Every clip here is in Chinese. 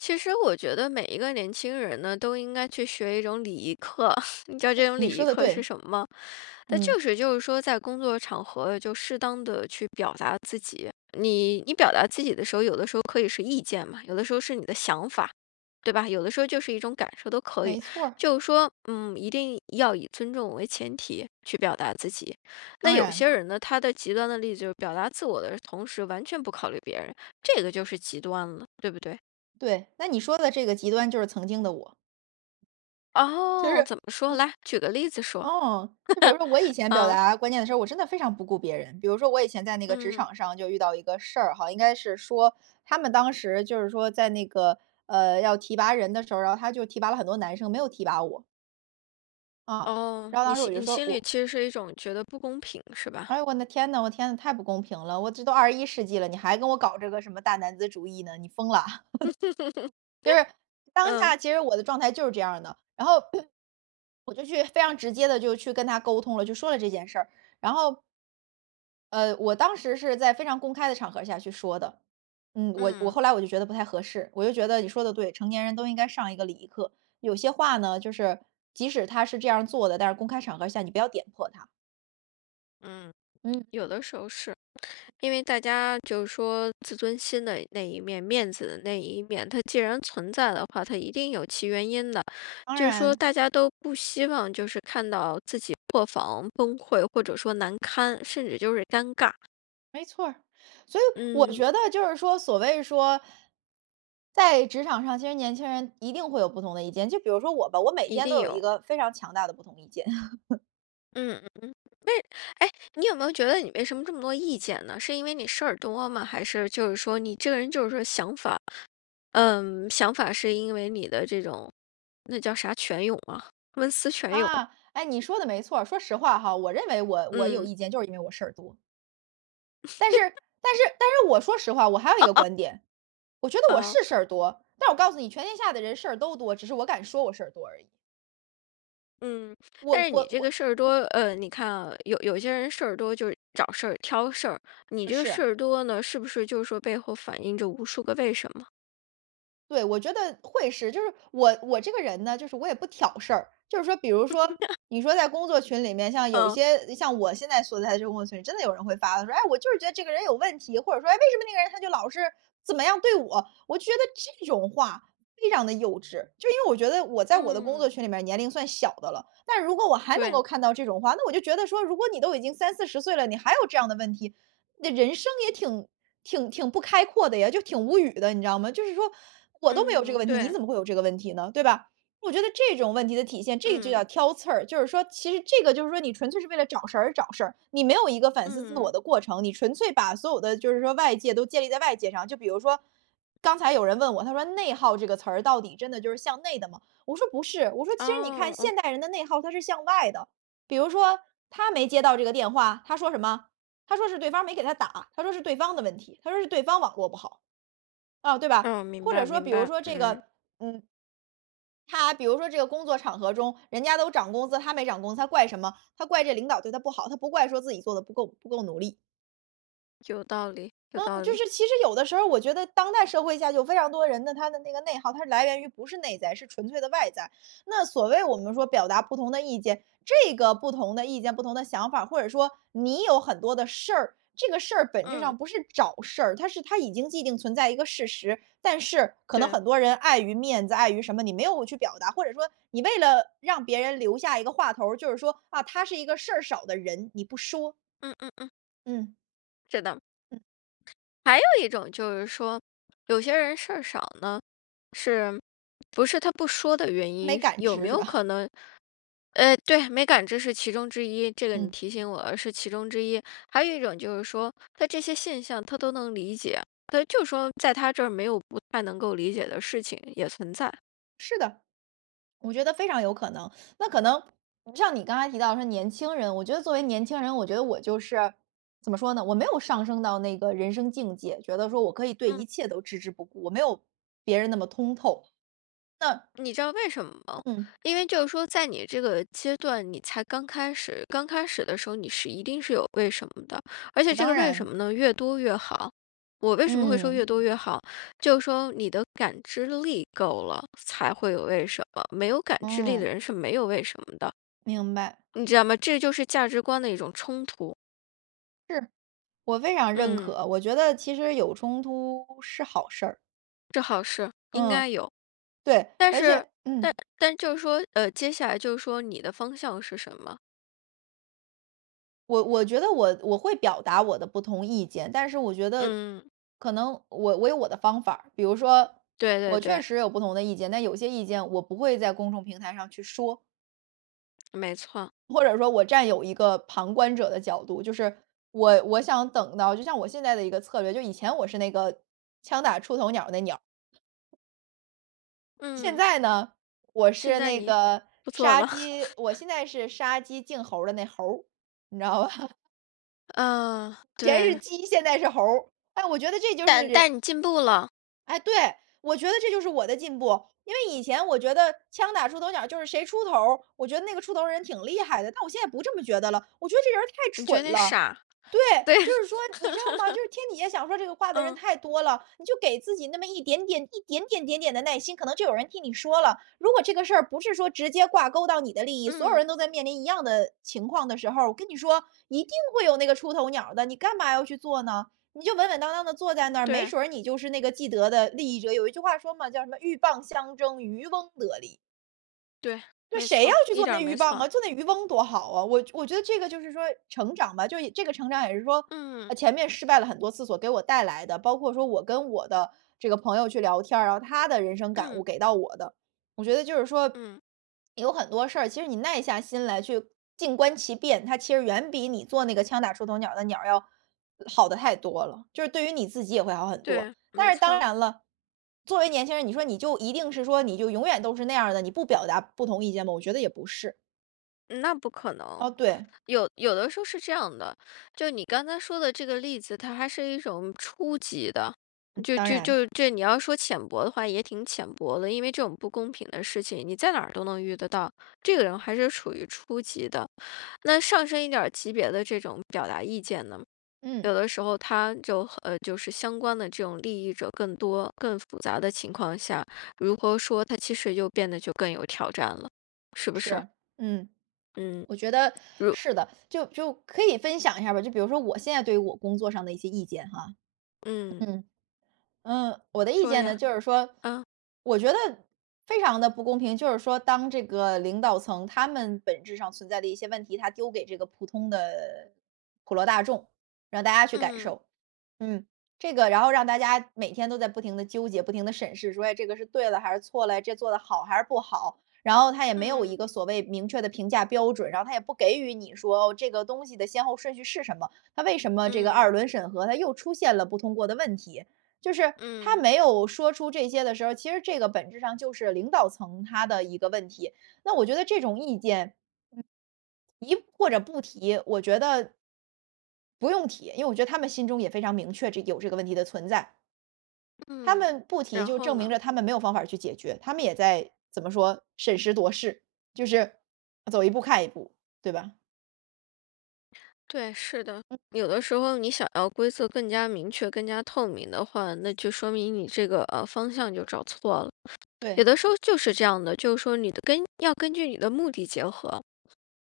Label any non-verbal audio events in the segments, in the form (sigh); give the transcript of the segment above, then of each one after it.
其实我觉得每一个年轻人呢，都应该去学一种礼仪课。(laughs) 你知道这种你礼说仪得课是对。什么吗？它嗯。就是就是说在工作场合，就适当地去表达自己。你你表达自己的时候，有的时候可以是意见嘛，有的时候是你的想法，对吧？有的时候就是一种感受都可以，没错儿。就是说，嗯，一定要以尊重为前提去表达自己。那当有然。些人呢，他的极端的例子，就是表达自我的同时，完全不考虑别人，这个就是极端了，对不对？对，那你说的这个极端，就是曾经的我。就哦，是怎么说？嗯。来，举个例子说。(laughs) 哦。就比如说我以前表嗯。达观念的时候，我真的非常不顾别人。比如说我以前在那个职嗯。场上就遇到一个事儿哈，应该是说，他们当时就是说在那个，呃，要提拔人的时候，然后他就提拔了很多男生，没有提拔我。啊，哦。然后你当时心我就你说，心里我其实是一种觉得不公平是吧？”哎呦，我那天呐，我天呐，太不公平了。我这都21世纪了，你还跟我搞这个什么大男子主义呢，你疯啦？(laughs) “就是，(laughs) 当嗯。下其实我的状态就是这样儿的。然后 (clears throat) 我就去非常直接地就去跟他沟通了，就说了这件事儿。然后呃，我当时是在非常公开的场合下去说的。嗯，我我后嗯。来我就觉得不太合适，我就觉得你说得对，成年人都应该上一个礼仪课。有些话呢，就是，即使他是这样儿做的，但是公开场合下你不要点破他。嗯，嗯。(smacks lips) 有的时候是，因为大家就是说自尊心的那一面、面子的那一面，它既然存在的话，它一定有其原因的。当就说然。大家都不希望就是看到自己破防、崩溃或者说难堪，甚至就是尴尬。没错儿，所以我嗯。觉得就是说所谓说，在职场上其实年轻人一定会有不同的意见，就比如说我吧，我每一天都定有一有。个非常强大的不同意见。(laughs) 嗯。哎，哎，你有没有觉得你为什么这么多意见呢？是因为你事儿多吗？还是就是说你这个人就是说想法嗯，想法是因为你的这种，那叫啥，泉涌啊，文思泉涌。啊，哎，你说的没错儿。说实话哈，我认为我我有嗯。意见，就是因为我事儿多。但是 (laughs) 但是但是我说实话，我还有一个 (laughs) 观点，我觉得我呃。是事儿多，但是我告诉你全天下的人事儿都多，只是我敢说我事儿多而已。嗯，但我是你我这我个事儿多，嗯。呃，你看啊，有有些人事儿多就是找事儿、挑事儿，你这个是。事儿多呢，是不是就是说背后反映着无数个为什么？对，我觉得会是。就是我我这个人呢，就是我也不挑事儿，就是说比如说，(laughs) 你说在工作群里面，像有一嗯。些像我现在所在的这工作群里，真的有人会发了说：“哎，我就是觉得这个人有问题。”或者说：“哎，为什么那个人他就老是怎么样对我。”我就觉得这种话非常地幼稚，就因为我觉得我在我的工作嗯。群里面，年龄算小的了，但是如果我还能对。够看到这种话，那我就觉得说，如果你都已经30-40岁了，你还有这样的问题，那人生也挺挺挺不开阔的呀，就挺无语的，你知道吗？就是说，我都没有这个嗯，问题，你对。怎么会有这个问题呢，对吧？我觉得这种问题的体现，这就嗯。叫挑刺儿，就是说其实这个，就是说你纯粹是为了找事儿而找事儿，你没有一个反思自我嗯。的过程，你纯粹把所有的就是说外界都建立在外界上。就比如说，刚才有人问我，他说：“内耗这个词儿，到底真的就是向内的吗？”我说：”不是。“我说：”其实你看哦，哦。现代人的内耗它是向外的，比如说他没接到这个电话，他说什么？他说是对方没给他打，他说是对方的问题，他说是对方网络不好。“哦，对吧，哦，明或者白，说明比如白，说这嗯。个，嗯他比如说这个工作场合中，人家都涨工资，他没涨工资，他怪什么？他怪这个领导对他不好，他不怪说自己做的不够不够努力。有道理，有嗯，道就理。是其实有的时候儿，我觉得当代社会下有非常多人的，他的那个内耗，他是来源于不是内在，是纯粹的外在。那所谓我们说表达不同的意见，这个不同的意见、不同的想法儿，或者说你有很多的事儿，这个事儿本质嗯。上不是找事儿，它是它已经既定存在一个事实，但是可能对。很多人碍于面子、碍于什么，你没有去表达，或者说你为了让别人留下一个话头儿，就是说，啊，他是一个事儿少的人，你不说。嗯嗯嗯。嗯。是的。嗯。还有一种就是说，有些人事儿少呢，是不是他不说的原没因，是感有没知是有吧？可能呃，对，没感知是其中之一，这个你嗯。提醒我，是其中之一。还有一种就是说，它这些现象他都能理解，他就说在他这儿，没有不太能够理解的事情，也存在。是的，我觉得非常有可能。那可能像你刚才提到说年轻人，我觉得作为年轻人，我觉得我就是怎么说呢，我没有上升到那个人生境界，觉得说我可以对嗯。一切都置之不顾，我没有别人那么通透，那你知道为什么吗？嗯。因为就是说在你这个阶段，你才刚开始，刚开始的时候，你是一定是有为什么的，而且哦，这当个为什然。么呢越多越好。我为什么会说嗯。越多越好，就是说你的感知力够了，才会有为什么，没有感知力的嗯。人是没有为什么的。明白。你知道吗？这就是价值观的一种冲突。是，我非常认嗯。可，我觉得其实有冲突是好事儿。这好事，应嗯，该有。对，而且但是，嗯。但但就是说，呃，接下来就是说你的方向是什么？我我觉得我，我会表达我的不同意见，但是我觉得嗯。可能我我有我的方法儿，比如说对我对确对。实有不同的意见，但有些意见我不会在公众平台上去说。没错。或者说我占有一个旁观者的角度，就是我，我想等到，就像我现在的一个策略，就以前我是那个“枪打出头鸟儿”的那鸟儿。现嗯。在呢，我现是在那你，个不做杀了。鸡我现 (laughs) 在是“杀鸡儆猴儿”的那猴儿，你知道吧？嗯，以前是对。鸡，现在是猴儿。哎，我觉得这就是但人但你进步了。哎，对，我觉得这就是我的进步。因为以前我觉得枪打出头鸟儿，就是谁出头儿，我觉得那个出头儿的人挺厉害的。但我现在不这么觉得了，我觉得这人儿太你觉得蠢你了。傻。对，对就是说，你知道吗？(laughs) 就是天底下想说这个话的人嗯。太多了，你就给自己那么一点点，一点点点点的耐心，可能就有人替你说了。如果这个事儿不是说直接挂钩到你的利益，所有嗯。人都在面临一样的情况的时候儿，我跟你说，一定会有那个出头鸟儿的，你干嘛要去做呢？你就稳稳当当地坐在嗯，那儿，没对。准儿你就是那个既得的利益者，有一句话说嘛，叫什么：”鹬蚌相争，渔翁得利。“对，那没谁要错，去一做点儿那鹬没蚌错。啊，做那渔翁多好啊，我觉我觉得这个就是说成长吧，就一这个成长也是说，嗯。啊，前面失败了很多次所给我带来的，包括说我跟我的这个朋友去聊天儿啊，然后他的人生感嗯。悟给到我的，我觉得就是说，嗯。有很多事儿，其实你耐下心来去静观其变，它其实远比你做那个枪打出头鸟儿的鸟儿，呃要好得太多了，就是对于你自己也会好很多，对，但没是当错。然了，作为年轻人，你说你就一定是说你就永远都是那样儿的，你不表达不同意见吗？我觉得也不是。嗯，那不可能，哦，对。有有的时候是这样的，就你刚刚说的这个例子，它还是一种初级的，嗯，就当就然。就这你要说浅薄的话也挺浅薄的，因为这种不公平的事情，你在哪儿都能遇得到，这个人还是属于初级的，那上升一点儿级别的这种表达意见呢？嗯。有的时候它就，呃，就是相关的这种利益者更多、更复杂的情况下，如何说，它其实就变得更有挑战了，是不是？是，嗯，嗯。我觉得如是的。就就可以分享一下吧，就比如说我现在对于我工作上的一些意见哈。嗯。嗯。嗯，我的意说见呢，呀，就是说，嗯。我觉得非常地不公平，就是说当这个领导层他们本质上存在的一些问题，他丢给这个普通的普罗大众，让大家去感嗯。受，嗯，这个然后让大家每天都在不停地纠结，不停地审视，说，哎，这个是对的还是错了，这做得好还是不好，然后他也没有一嗯。个所谓明确的评价标准，然后他也不给予你说这个东西的先后顺序是什么，他为什么这个嗯。二轮审核它又出现了不通过的问题，就是，他嗯。没有说出这些的时候，其实这个本质上就是领导层他的一个问题，那我觉得这种意见，嗯，提或者不提，我觉得不用提，因为我觉得他们心中也非常明确，这有这个问题的存在。他嗯，们不提然就后证明呢？着他们没有方法儿去解决，他们也在怎么说，审时度势，就是走一步看一步，对吧？对，是的，嗯。有的时候你想要规则更加明确、更加透明的话，那就说明你这个，呃，方向就找错了，有对。的时候就是这样的，就是说你的根要根据你的目的结合，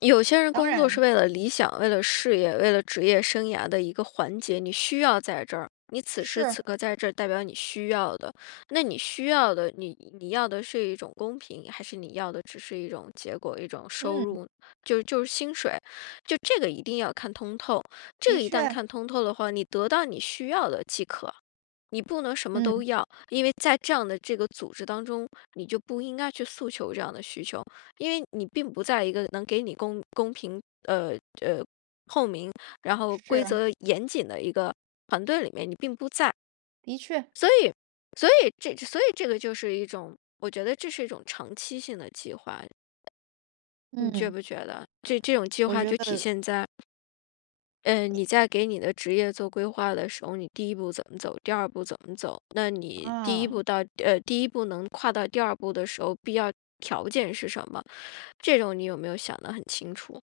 有些人当工作是然。为了理想，为了事业，为了职业生涯的一个环节，你需要在这儿，你此时是。此刻在这代表你需要的。那你需要的，那你要的你你是一种公平，还是你要的只是一种结果、一种收嗯。入，就就是薪水。就这个一定要看通透，这个的一旦确。看通透的话，你得到你需要的即可，你不能什么都嗯。要，因为在这样的这个组织当中，你就不应该去诉求这样的需求，因为你并不在一个能给你公公平，呃，呃，透明，然后规是。则严谨的一个团队里面，你并不在。的确。所以所以这所以这个就是一种我觉得这是一种长期性的计划。你觉嗯。不觉得？这这种计我划觉就体得现在，嗯，你你在给你的职业做规划的时候，你第一步怎么走，第二步怎么走，那你第一啊。步到呃，第一步能跨到第二步的时候，必要条件是什么？这种你有没有想得很清楚？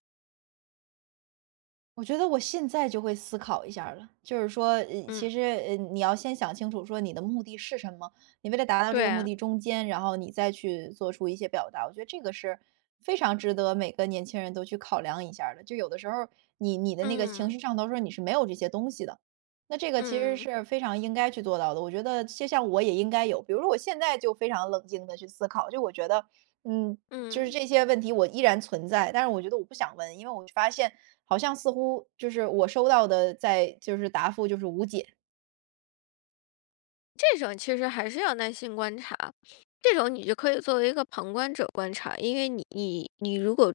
我觉得我现在就会思考一下儿了。就是说，呃，其嗯。实，呃，你要先想清楚说你的目的是什么，你为了达到这个目对。的中间，然后你再去做出一些表达，我觉得这个是非常值得每个年轻人都去考量一下儿的，就有的时候，你你的那个情嗯。绪上头说你是没有这些东西的。那这个其实嗯。是非常应该去做到的，我觉得就像我也应该有。比如说我现在就非常冷静地去思考，就我觉得，嗯，就是嗯。这些问题我依然存在，但是我觉得我不想问，因为我发现好像似乎就是我收到的在就是答复就是无解。这种其实还是要耐心观察，(inhales) 这种你就可以作为一个旁观者观察，因为你你如果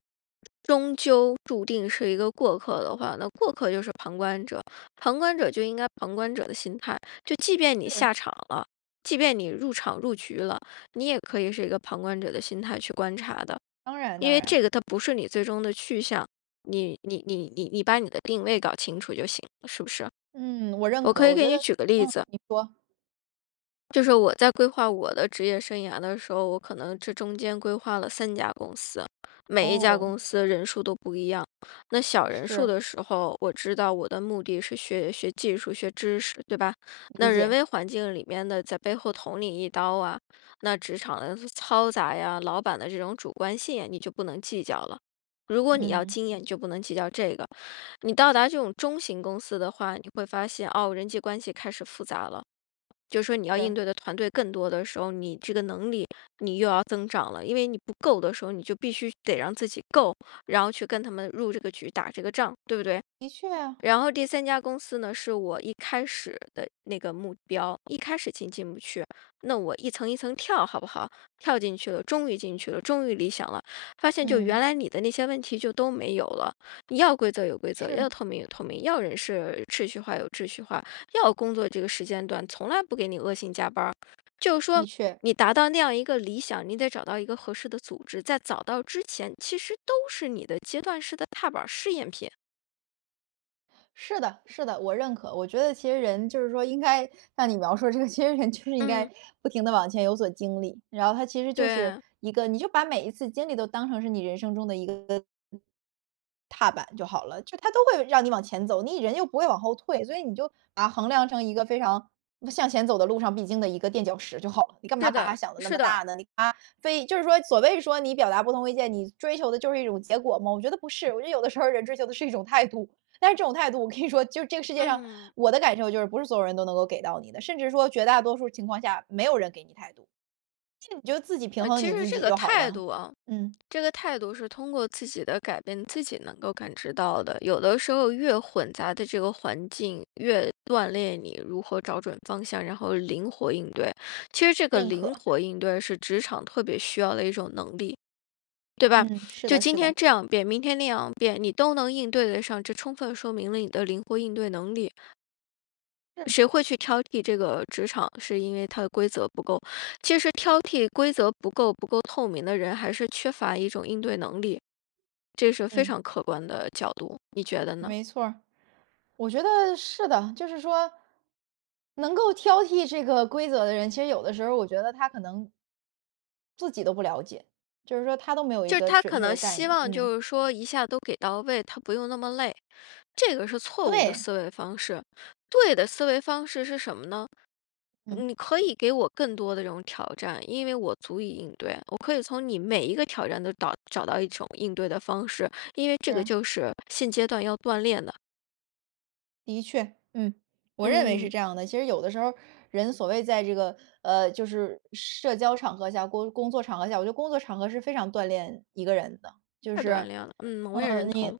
终究注定是一个过客的话，那过客就是旁观者，旁观者就应该旁观者的心态。就即便你是。下场了，即便你入场、入局了，你也可以是一个旁观者的心态去观察的。当然因当为然。这个它不是你最终的去向，你你你-你你把你的定位搞清楚就行，是不是？嗯，我认我可，可以我给觉你得举个例嗯，子。你说。就是我在规划我的职业生涯的时候，我可能这中间规划了3家公司。每一家哦。公司人数都不一样，那小人数是。的时候，我知道我的目的是学学技术、学知识，对吧？那理人解。为环境里面的在背后捅你一刀啊，那职场的嘈杂呀，老板的这种主观性，你就不能计较了。如果你要嗯。经验，你就不能计较这个。你到达这种中型公司的话，你会发现，哦，人际关系开始复杂了。就说你要应是。对的团队更多的时候，你这个能力你又要增长了，因为你不够的时候，你就必须得让自己够，然后去跟他们入这个局，打这个仗，对不对？的确啊。然后第3家公司呢是我一开始的那个目标，一开始进进不去，那我一层一层跳好不好？跳进去了，终于进去了，终于理想了。发现就原嗯。来你的那些问题就都没有了，你要规则有规则，是。要透明有透明，要人事秩序化有秩序化，要工作这个时间段从来不给你恶性加班儿。就是说的确。你达到那样一个理想，你得找到一个合适的组织，在找到之前其实都是你的阶段式的踏板儿试验品。是的是的，我认可。我觉得其实人就是说应该像你描述这个，其实人就是应嗯。该不停地往前有所经历，然后它其实就是对。一个你就把每一次经历都当成是你人生中的一个一个踏板就好了。就它都会让你往前走，你人又不会往后退，所以你就把它衡量成一个非常向前走的路上必经的一个垫脚石就好了。你干嘛是把它的，想得那是么的。大呢？你它非就是说所谓说你表达不同意见，你追求的就是一种结果吗？我觉得不是。我觉得有的时候人追求的是一种态度，但是这种态度我跟你说就是这个世界上，嗯。我的感受就是不是所有人都能够给到你的。甚至说绝大多数情况下，没有人给你态度，其实你就自己平呃，衡其你实自这己个就好态了，度啊，嗯。这个态度是通过自己的改变，自己能够感知到的。有的时候越混杂的这个环境，越锻炼你如何找准方向然后灵活应对。其实这个认灵可。活应对是职场特别需要的一种能力，对吧？嗯，是就的今是的。天这样变，明天那样变，你都能应对得上，这充分说明了你的灵活应对能力。嗯。谁会去挑剔这个职场，是因为它的规则不够，其实挑剔规则不够不够透明的人还是缺乏一种应对能力。这是非嗯。常客观的角度，你觉得呢？没错儿，我觉得是的。就是说，能够挑剔这个规则的人，其实有的时候我觉得他可能自己都不了解，就是说他都没有一就是个他准可确能的概希念，望嗯。就是说一下都给到位，他不用那么累，这个是错误的对。思维方式。对的思维方式是什么呢？嗯。你可以给我更多的这种挑战，因为我足以应对。我可以从你每一个挑战都倒找到一种应对的方式，因为这个是。就是现阶段要锻炼的。的确，嗯，我认为是嗯。这样的。其实有的时候儿，人所谓在这个，呃，就是社交场合下，工工作场合下，我觉得工作场合是非常锻炼一个人的。就太锻是，炼了，嗯，我也呃，认你同。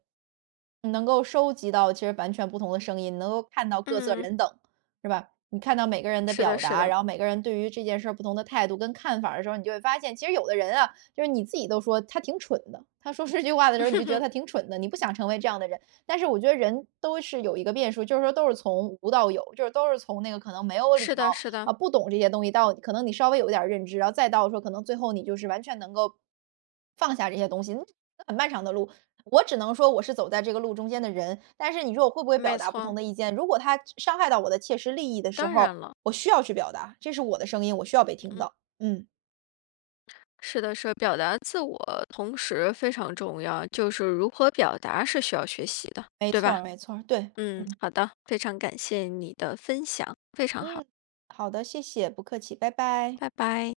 能够收集到其实完全不同的声音，能够看到各色嗯。人等，是吧？你看到每个人的是表的是达，的。然后每个人对于这件事儿不同的态度跟看法儿的时候，你就会发现，其实有的人啊，就是你自己都说他挺蠢的，他说这句话的时候你就觉得 (laughs) 他挺蠢的，你不想成为这样的人。但是我觉得人都是有一个变数，就是说都是从无到有，就是都是从那个可能没有礼是的貌，是的。啊，不懂这些东西到可能你稍微有点儿认知，然后再到说可能最后你就是完全能够放下这些东西，呃，很漫长的路。我只能说我是走在这个路中间的人，但是你说我会不会表没达不同错。的意见？如果他伤伤害到我的切实利益的时当然候，了。我需要去表达，这是我的声音，我需要被听嗯。到，嗯。是的是的。表达自我同时非常重要，就是如何表达是需要学习的，没对错吧？儿没错儿，对，嗯，嗯。好的。非常感谢你的分享，非常好。嗯，好的。谢谢，不客气，拜拜。拜拜。